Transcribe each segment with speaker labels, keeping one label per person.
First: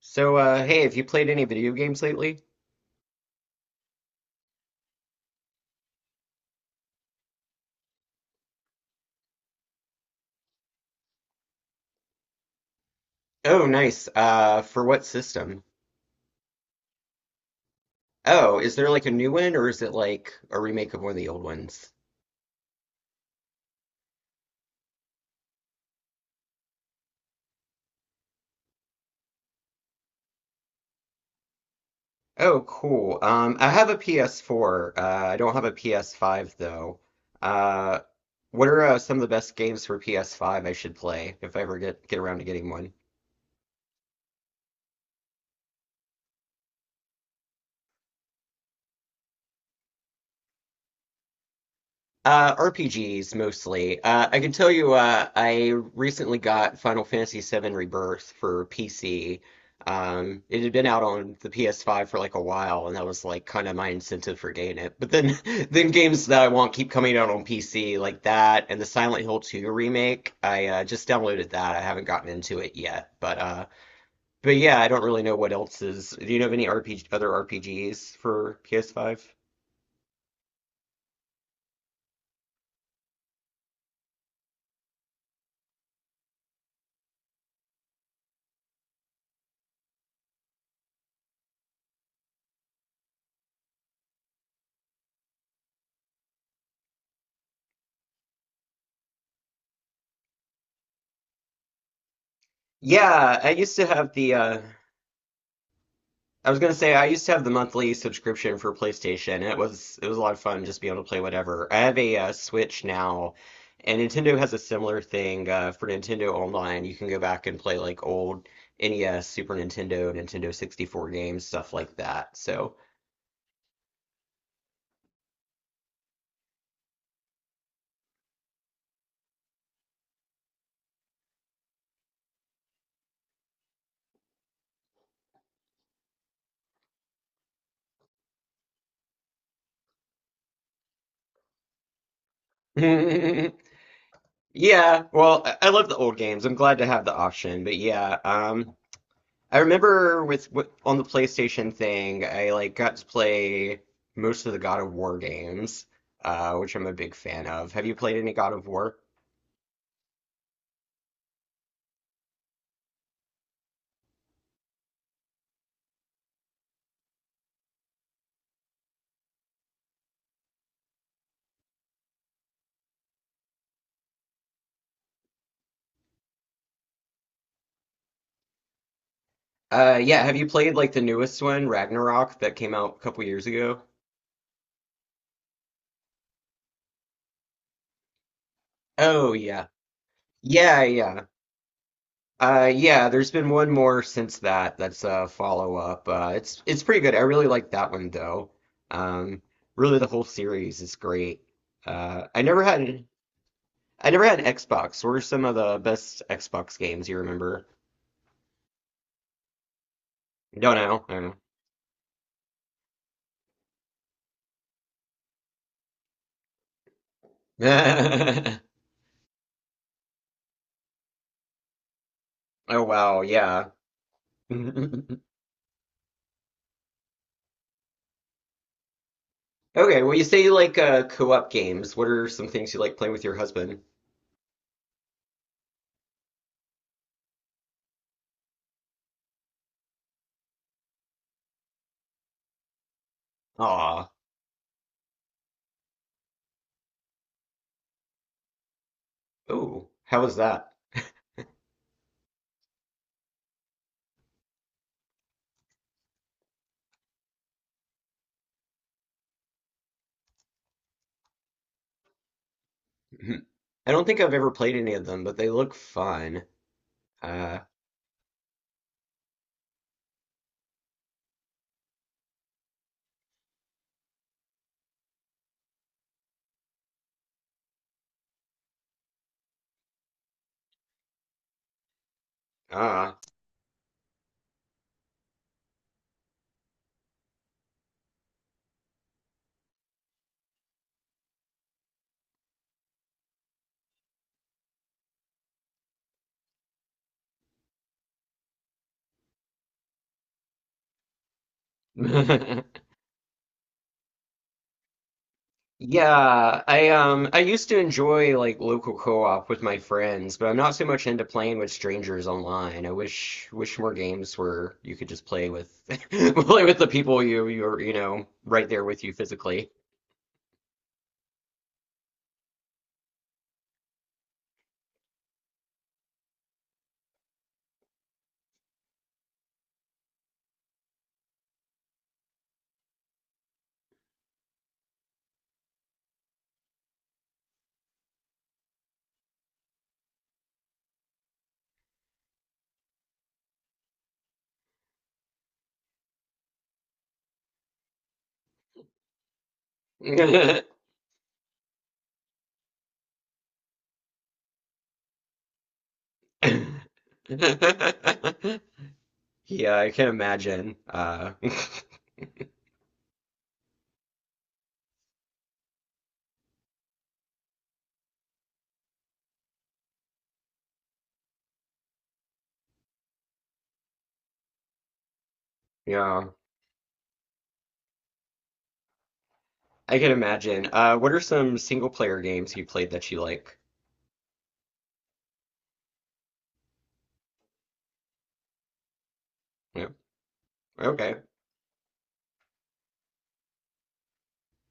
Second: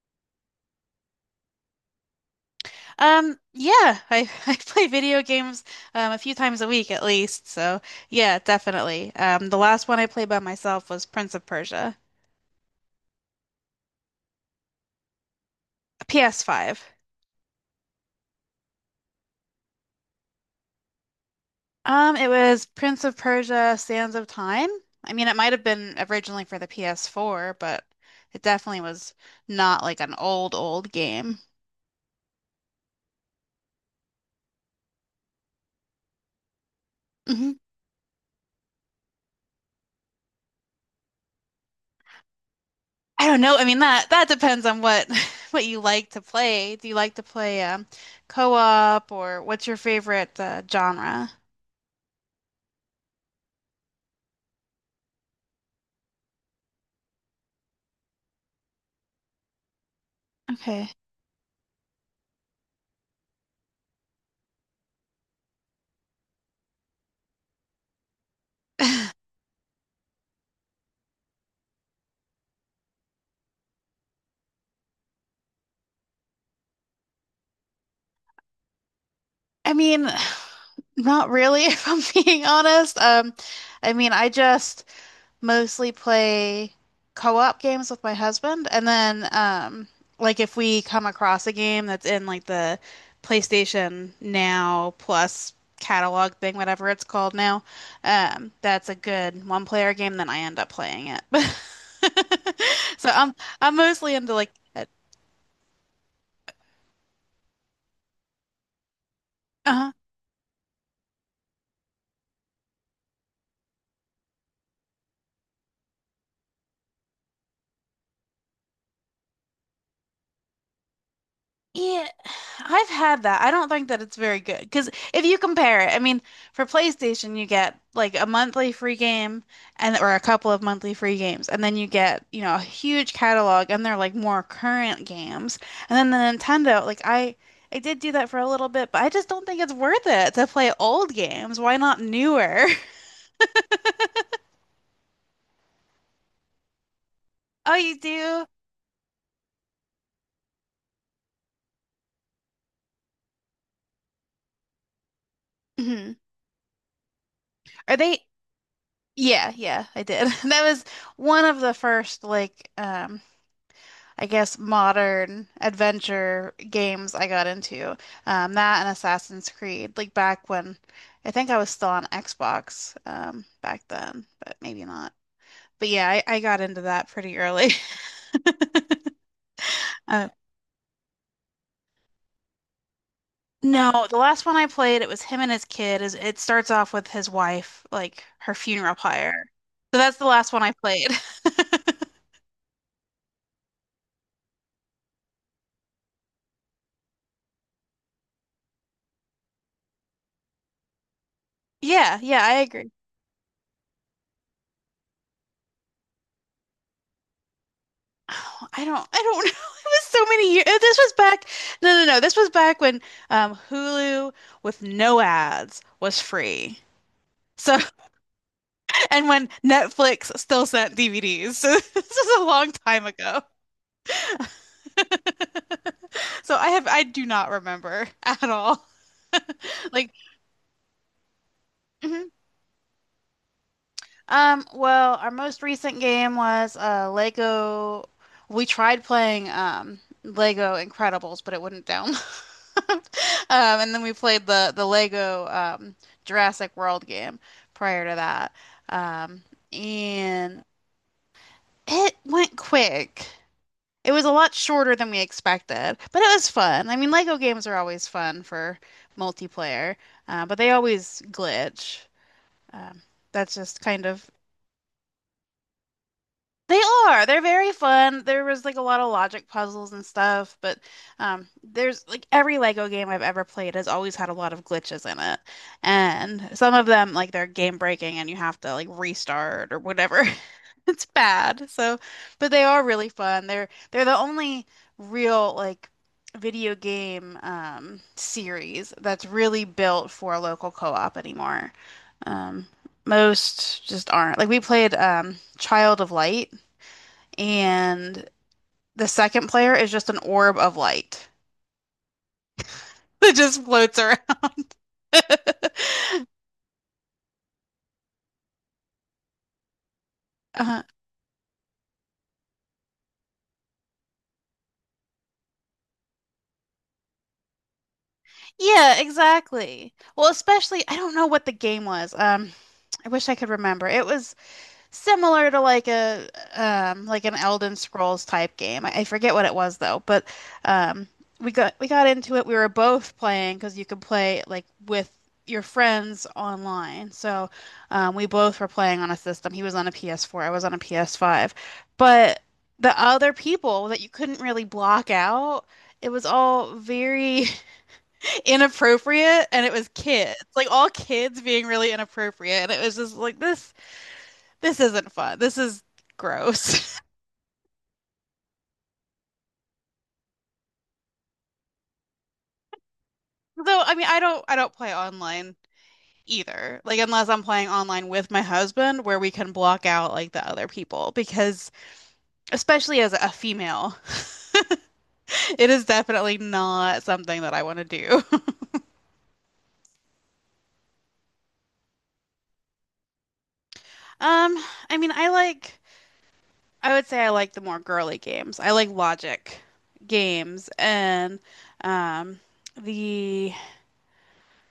Speaker 1: So, hey, have you played any video games lately?
Speaker 2: Yeah, I, I play video games a few times a week at least. So yeah, definitely. The last one I played by myself was Prince of Persia,
Speaker 1: Oh, nice. For what system?
Speaker 2: a PS5.
Speaker 1: Oh, is there like a new one or is it like a remake of one of the old ones?
Speaker 2: It was Prince of Persia: Sands of Time. I mean, it might have been originally for the PS4, but it definitely was not like an old, old game.
Speaker 1: Oh, cool. I have a PS4. I don't have a PS5 though.
Speaker 2: Hmm.
Speaker 1: Uh, what are some of the best games for PS5 I should play if I ever get around to getting one?
Speaker 2: I don't know. I mean, that depends on what what you like to play. Do you like to play co-op or what's your favorite genre?
Speaker 1: RPGs mostly. I can tell you, I recently got Final Fantasy VII Rebirth for PC. It had been
Speaker 2: Okay.
Speaker 1: out on the PS5 for like a while, and that was like kind of my incentive for getting it. But then, then games that I want keep coming out on PC, like that, and the
Speaker 2: I
Speaker 1: Silent Hill 2 remake. I just downloaded that. I haven't gotten into it yet, but yeah, I don't really know what else is. Do you know of any RPG, other RPGs for PS5?
Speaker 2: mean, not really, if I'm being honest. I mean, I just mostly play co-op games with my husband, and then like if we come across a game that's in like the PlayStation Now Plus catalog thing, whatever it's called now, that's a good one-player game, then I end up playing it. So I'm
Speaker 1: Yeah, I
Speaker 2: I'm
Speaker 1: used to have
Speaker 2: mostly into,
Speaker 1: the
Speaker 2: like,
Speaker 1: I was gonna say I used to have the monthly subscription for PlayStation, and it
Speaker 2: uh-huh.
Speaker 1: was a lot of fun just being able to play whatever. I have a Switch now, and Nintendo has a similar thing for Nintendo Online. You can go back and play like old NES, Super Nintendo, Nintendo 64 games, stuff like
Speaker 2: Yeah,
Speaker 1: that. So
Speaker 2: I've had that. I don't think that it's very good because if you compare it, I mean, for PlayStation you get, like a monthly free game and or a couple of monthly free games, and then you get a huge catalog and they're like more current games. And then the Nintendo, like I did do that for a little bit, but I just don't think it's worth it to play old games. Why not newer?
Speaker 1: yeah, well, I love the old games. I'm glad to have the option,
Speaker 2: Oh,
Speaker 1: but
Speaker 2: you
Speaker 1: yeah,
Speaker 2: do?
Speaker 1: I remember on the PlayStation thing, I like got to play most of the God of War games,
Speaker 2: Mhm.
Speaker 1: which I'm a big fan of. Have you
Speaker 2: Are
Speaker 1: played
Speaker 2: they?
Speaker 1: any God of War?
Speaker 2: Yeah, yeah, I did. That was one of the first like I guess modern adventure games I got into. That and Assassin's Creed, like back when I think I was still on Xbox back then, but maybe not. But yeah, I got into that pretty early.
Speaker 1: Yeah.
Speaker 2: Uh,
Speaker 1: Have you played like the newest one, Ragnarok, that came out a couple years ago?
Speaker 2: no, the last one I played, it was him and his kid. Is it starts off with his wife, like her funeral
Speaker 1: Oh
Speaker 2: pyre.
Speaker 1: yeah,
Speaker 2: So that's the last one I
Speaker 1: yeah,
Speaker 2: played.
Speaker 1: yeah. Yeah. There's been one more since that. That's a follow up. It's pretty good. I really like that one though. Um, Really, the whole series is great.
Speaker 2: Yeah,
Speaker 1: Uh,
Speaker 2: yeah,
Speaker 1: I
Speaker 2: I
Speaker 1: never
Speaker 2: agree.
Speaker 1: had. I never had an Xbox. What are some of the best Xbox games you remember?
Speaker 2: Oh, I don't know. It was so many years.
Speaker 1: Don't
Speaker 2: This
Speaker 1: know.
Speaker 2: was
Speaker 1: I don't
Speaker 2: back. No, no, no, this was back when Hulu with no ads was free. So
Speaker 1: know.
Speaker 2: and when Netflix still sent DVDs. So this is a long
Speaker 1: Oh
Speaker 2: time
Speaker 1: wow,
Speaker 2: ago.
Speaker 1: yeah.
Speaker 2: So I do not remember at all.
Speaker 1: Okay,
Speaker 2: Like.
Speaker 1: well you say you like co-op games. What are
Speaker 2: Mhm.
Speaker 1: some things you like playing with your husband?
Speaker 2: Well, our most recent game was Lego. We tried playing Lego Incredibles, but it wouldn't download. And then
Speaker 1: Aw.
Speaker 2: we played the Lego Jurassic World game prior to that. Um,
Speaker 1: Ooh, how was
Speaker 2: and
Speaker 1: that?
Speaker 2: it went quick. It was a lot shorter than we expected, but it was fun. I mean, Lego games are always fun for multiplayer, but they always glitch. Um, that's just
Speaker 1: I don't
Speaker 2: kind
Speaker 1: think
Speaker 2: of.
Speaker 1: I've ever played any of them, but they look fun.
Speaker 2: They are. They're
Speaker 1: Uh,
Speaker 2: very fun. There was like a lot of logic puzzles and stuff, but there's like every Lego game I've ever played has always had a lot of glitches in it. And some of them like they're game breaking and you have to like restart or whatever. It's bad. So, but they are really
Speaker 1: ah.
Speaker 2: fun. They're the only real like video game series that's really built for a local co-op anymore. Um most just aren't. Like we played Child of Light and the second player is just an orb of light that just floats around.
Speaker 1: Yeah, I used to enjoy like local co-op with my friends, but I'm not
Speaker 2: Uh-huh.
Speaker 1: so much into playing with strangers online. I wish more games where you could just play with play with the people you're right there
Speaker 2: Yeah,
Speaker 1: with you physically.
Speaker 2: exactly. Well, especially I don't know what the game was. I wish I could remember. It was similar to like a like an Elden Scrolls type game. I forget what it was though, but um we got into it. We were both playing because you could play like with your friends online. So we both were playing on a system. He was on a PS4, I was on a PS5. But the other people that you couldn't really block out, it was all very inappropriate and it was kids. Like all kids being really inappropriate. And it was just like this isn't fun. This is gross.
Speaker 1: Yeah, I can imagine.
Speaker 2: So, I mean, I don't play online either. Like unless I'm playing online with my husband where we can block out like the other people because especially as a female, it is
Speaker 1: Yeah,
Speaker 2: definitely not something that I want to do.
Speaker 1: I can imagine. What are some single player games you played that you like?
Speaker 2: Um, I mean, I would say I like the more girly games. I like logic
Speaker 1: Yeah.
Speaker 2: games
Speaker 1: Okay.
Speaker 2: and um the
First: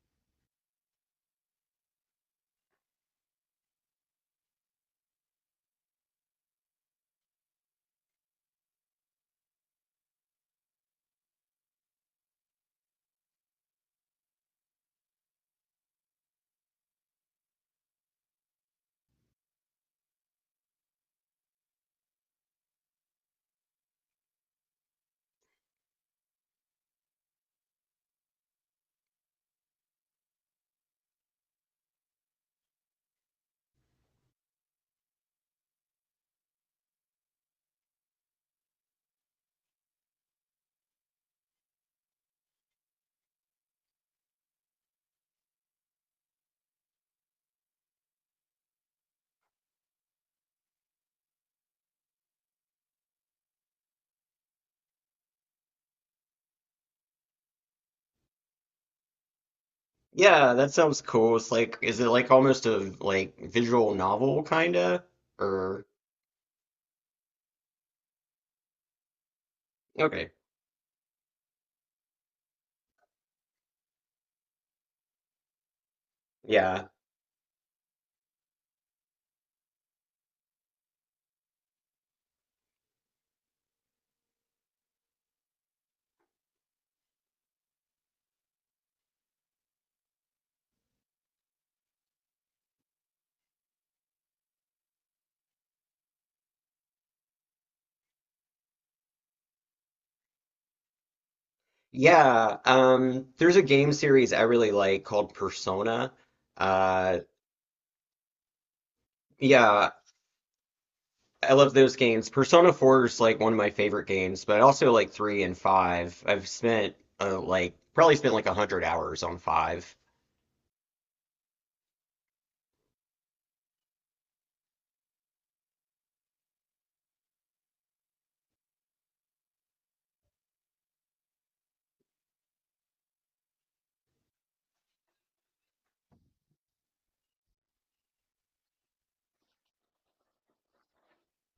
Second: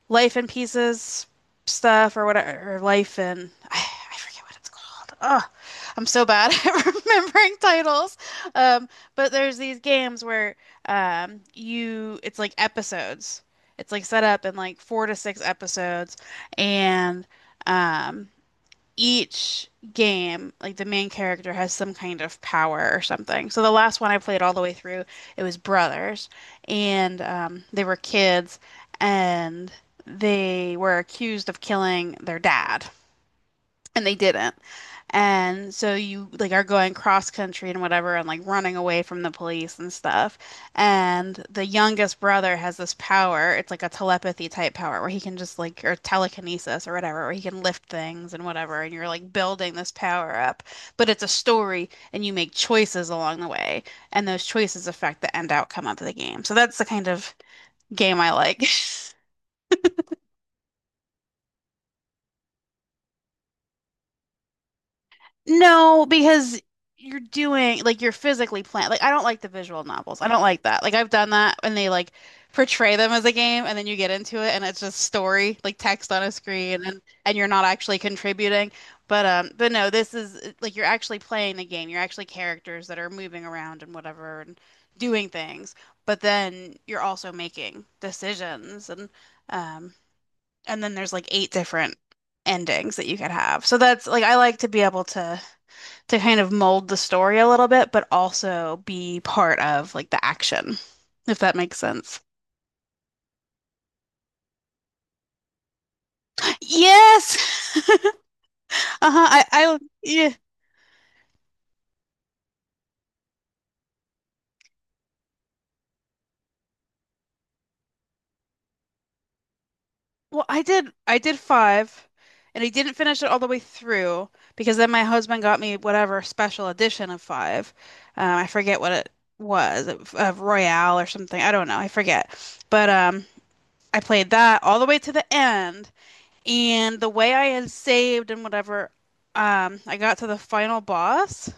Speaker 2: Life in Pieces stuff or whatever, or Life in I forget what it's called. Oh, I'm so bad at remembering titles. Um, but there's these games where you it's like episodes. It's like set up in like four to six episodes, and um, each game, like the main character has some kind of power or something. So the last one I played all the way through, it was brothers, and they were kids, and they were accused of killing their dad and they didn't. And so you like are going cross country and whatever and like running away from the police and stuff. And the youngest brother has this power. It's like a telepathy type power where he can just like or telekinesis or whatever, where he can lift things and whatever and you're like building this power up. But it's a story and you make choices along the way and those choices affect the end outcome of the game. So that's the kind of game I like.
Speaker 1: Yeah, that sounds cool. It's like, is it like almost a like visual novel kinda? Or?
Speaker 2: No, because you're doing like you're physically playing. Like I don't like the visual novels. I
Speaker 1: Okay.
Speaker 2: don't like that. Like I've done that and they like portray them as a game and then you get into it and it's just story, like text on a screen
Speaker 1: Yeah.
Speaker 2: and you're not actually contributing. But no, this is like you're actually playing the game. You're actually characters that are moving around and whatever and doing things. But then you're also making decisions um and then there's like eight different endings that you could have. So that's like I like to be able to kind of mold the story a little bit, but also be part of like the action, if that makes sense.
Speaker 1: Yeah. There's a game series I really like called Persona. Uh,
Speaker 2: Yes. Uh-huh.
Speaker 1: yeah,
Speaker 2: Yeah.
Speaker 1: I love those games. Persona 4 is like one of my favorite games, but I also like 3 and 5. I've spent like probably spent like 100 hours on 5.
Speaker 2: Well, I did five, and I didn't finish it all the way through because then my husband got me whatever special edition of five. I forget what it was, of Royale or something. I don't know. I forget. But I played that all the way to the end. And the way I had saved and whatever, I got to the final boss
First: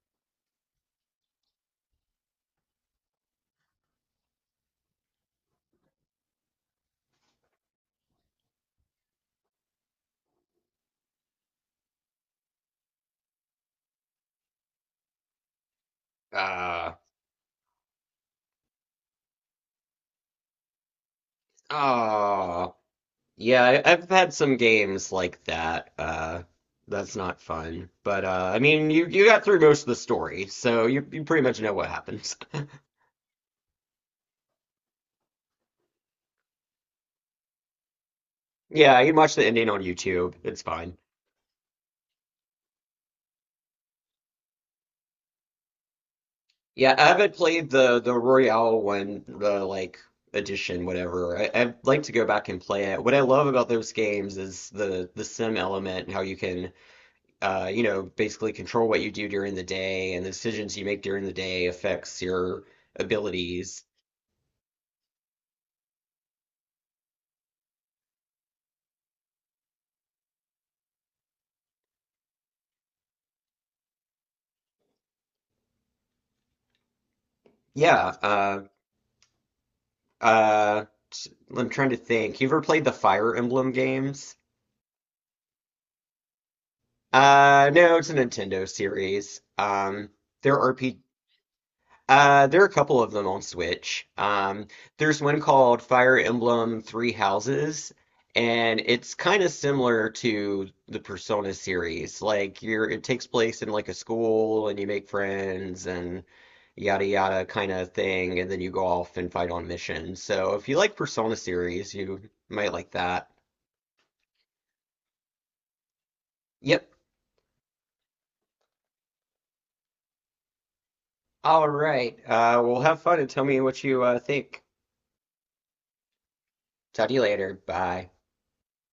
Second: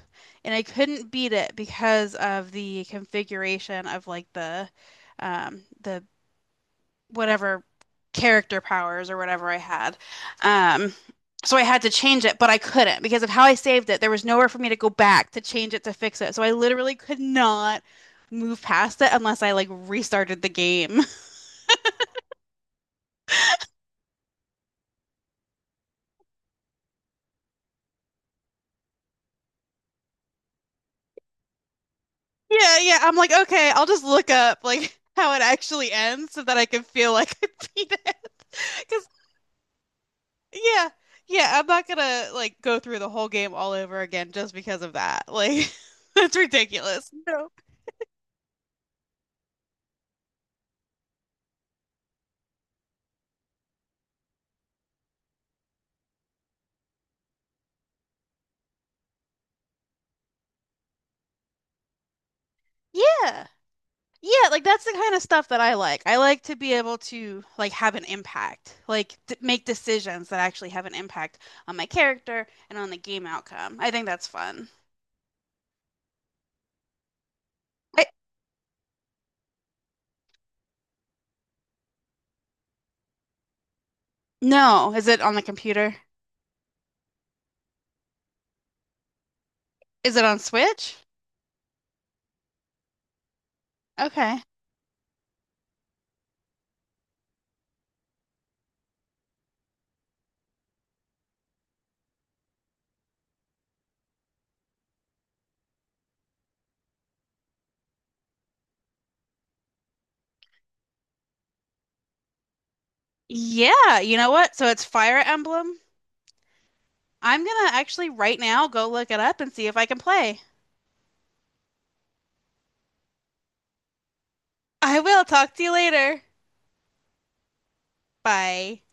Speaker 2: and I couldn't beat it because of the configuration of like the whatever character powers or whatever I had. Um so I had to change it, but I couldn't because of how I saved it. There was nowhere for me to go back to change it to fix it. So I
Speaker 1: Uh,
Speaker 2: literally could not move past it unless I like restarted the game.
Speaker 1: oh. Yeah, I've had some games like that. That's not fun. But I mean, you got through most of the story, so you pretty much know what happens.
Speaker 2: Yeah, yeah. I'm like, okay, I'll just look up like how it actually ends so that I can feel like I beat it.
Speaker 1: Yeah,
Speaker 2: Because
Speaker 1: you can watch the ending on YouTube. It's
Speaker 2: yeah,
Speaker 1: fine.
Speaker 2: yeah, I'm not gonna like go through the whole game all over again just because of that. Like that's
Speaker 1: Yeah, I
Speaker 2: ridiculous.
Speaker 1: haven't
Speaker 2: No.
Speaker 1: played the Royale one, the like edition, whatever. I'd like to go back and play it. What I love about those games is the sim element and how you can basically control what you do during the day and the decisions you make during the day affects your
Speaker 2: Yeah.
Speaker 1: abilities.
Speaker 2: Yeah, like that's the kind of stuff that I like. I like to be able to like have an impact, like d make decisions that actually have an impact on my character and on the game outcome. I think that's fun. I,
Speaker 1: Yeah, Uh, t- I'm trying to think. You ever played the Fire Emblem games?
Speaker 2: no, is it on the computer?
Speaker 1: No, it's a Nintendo series.
Speaker 2: Is it on
Speaker 1: There are
Speaker 2: Switch?
Speaker 1: P there are a couple of them on Switch.
Speaker 2: Okay.
Speaker 1: There's one called Fire Emblem Three Houses, and it's kind of similar to the Persona series. Like you're, it takes place in like a school, and you make friends, and yada yada kind of thing, and then you go off and fight on missions. So if you like Persona series, you might like that.
Speaker 2: Yeah, you know what? So it's Fire Emblem.
Speaker 1: Yep.
Speaker 2: I'm gonna actually right now go look it up and see if I can play.
Speaker 1: All right. Well, have fun and tell me what you think.
Speaker 2: I will talk to you later.
Speaker 1: Talk to you later. Bye.
Speaker 2: Bye.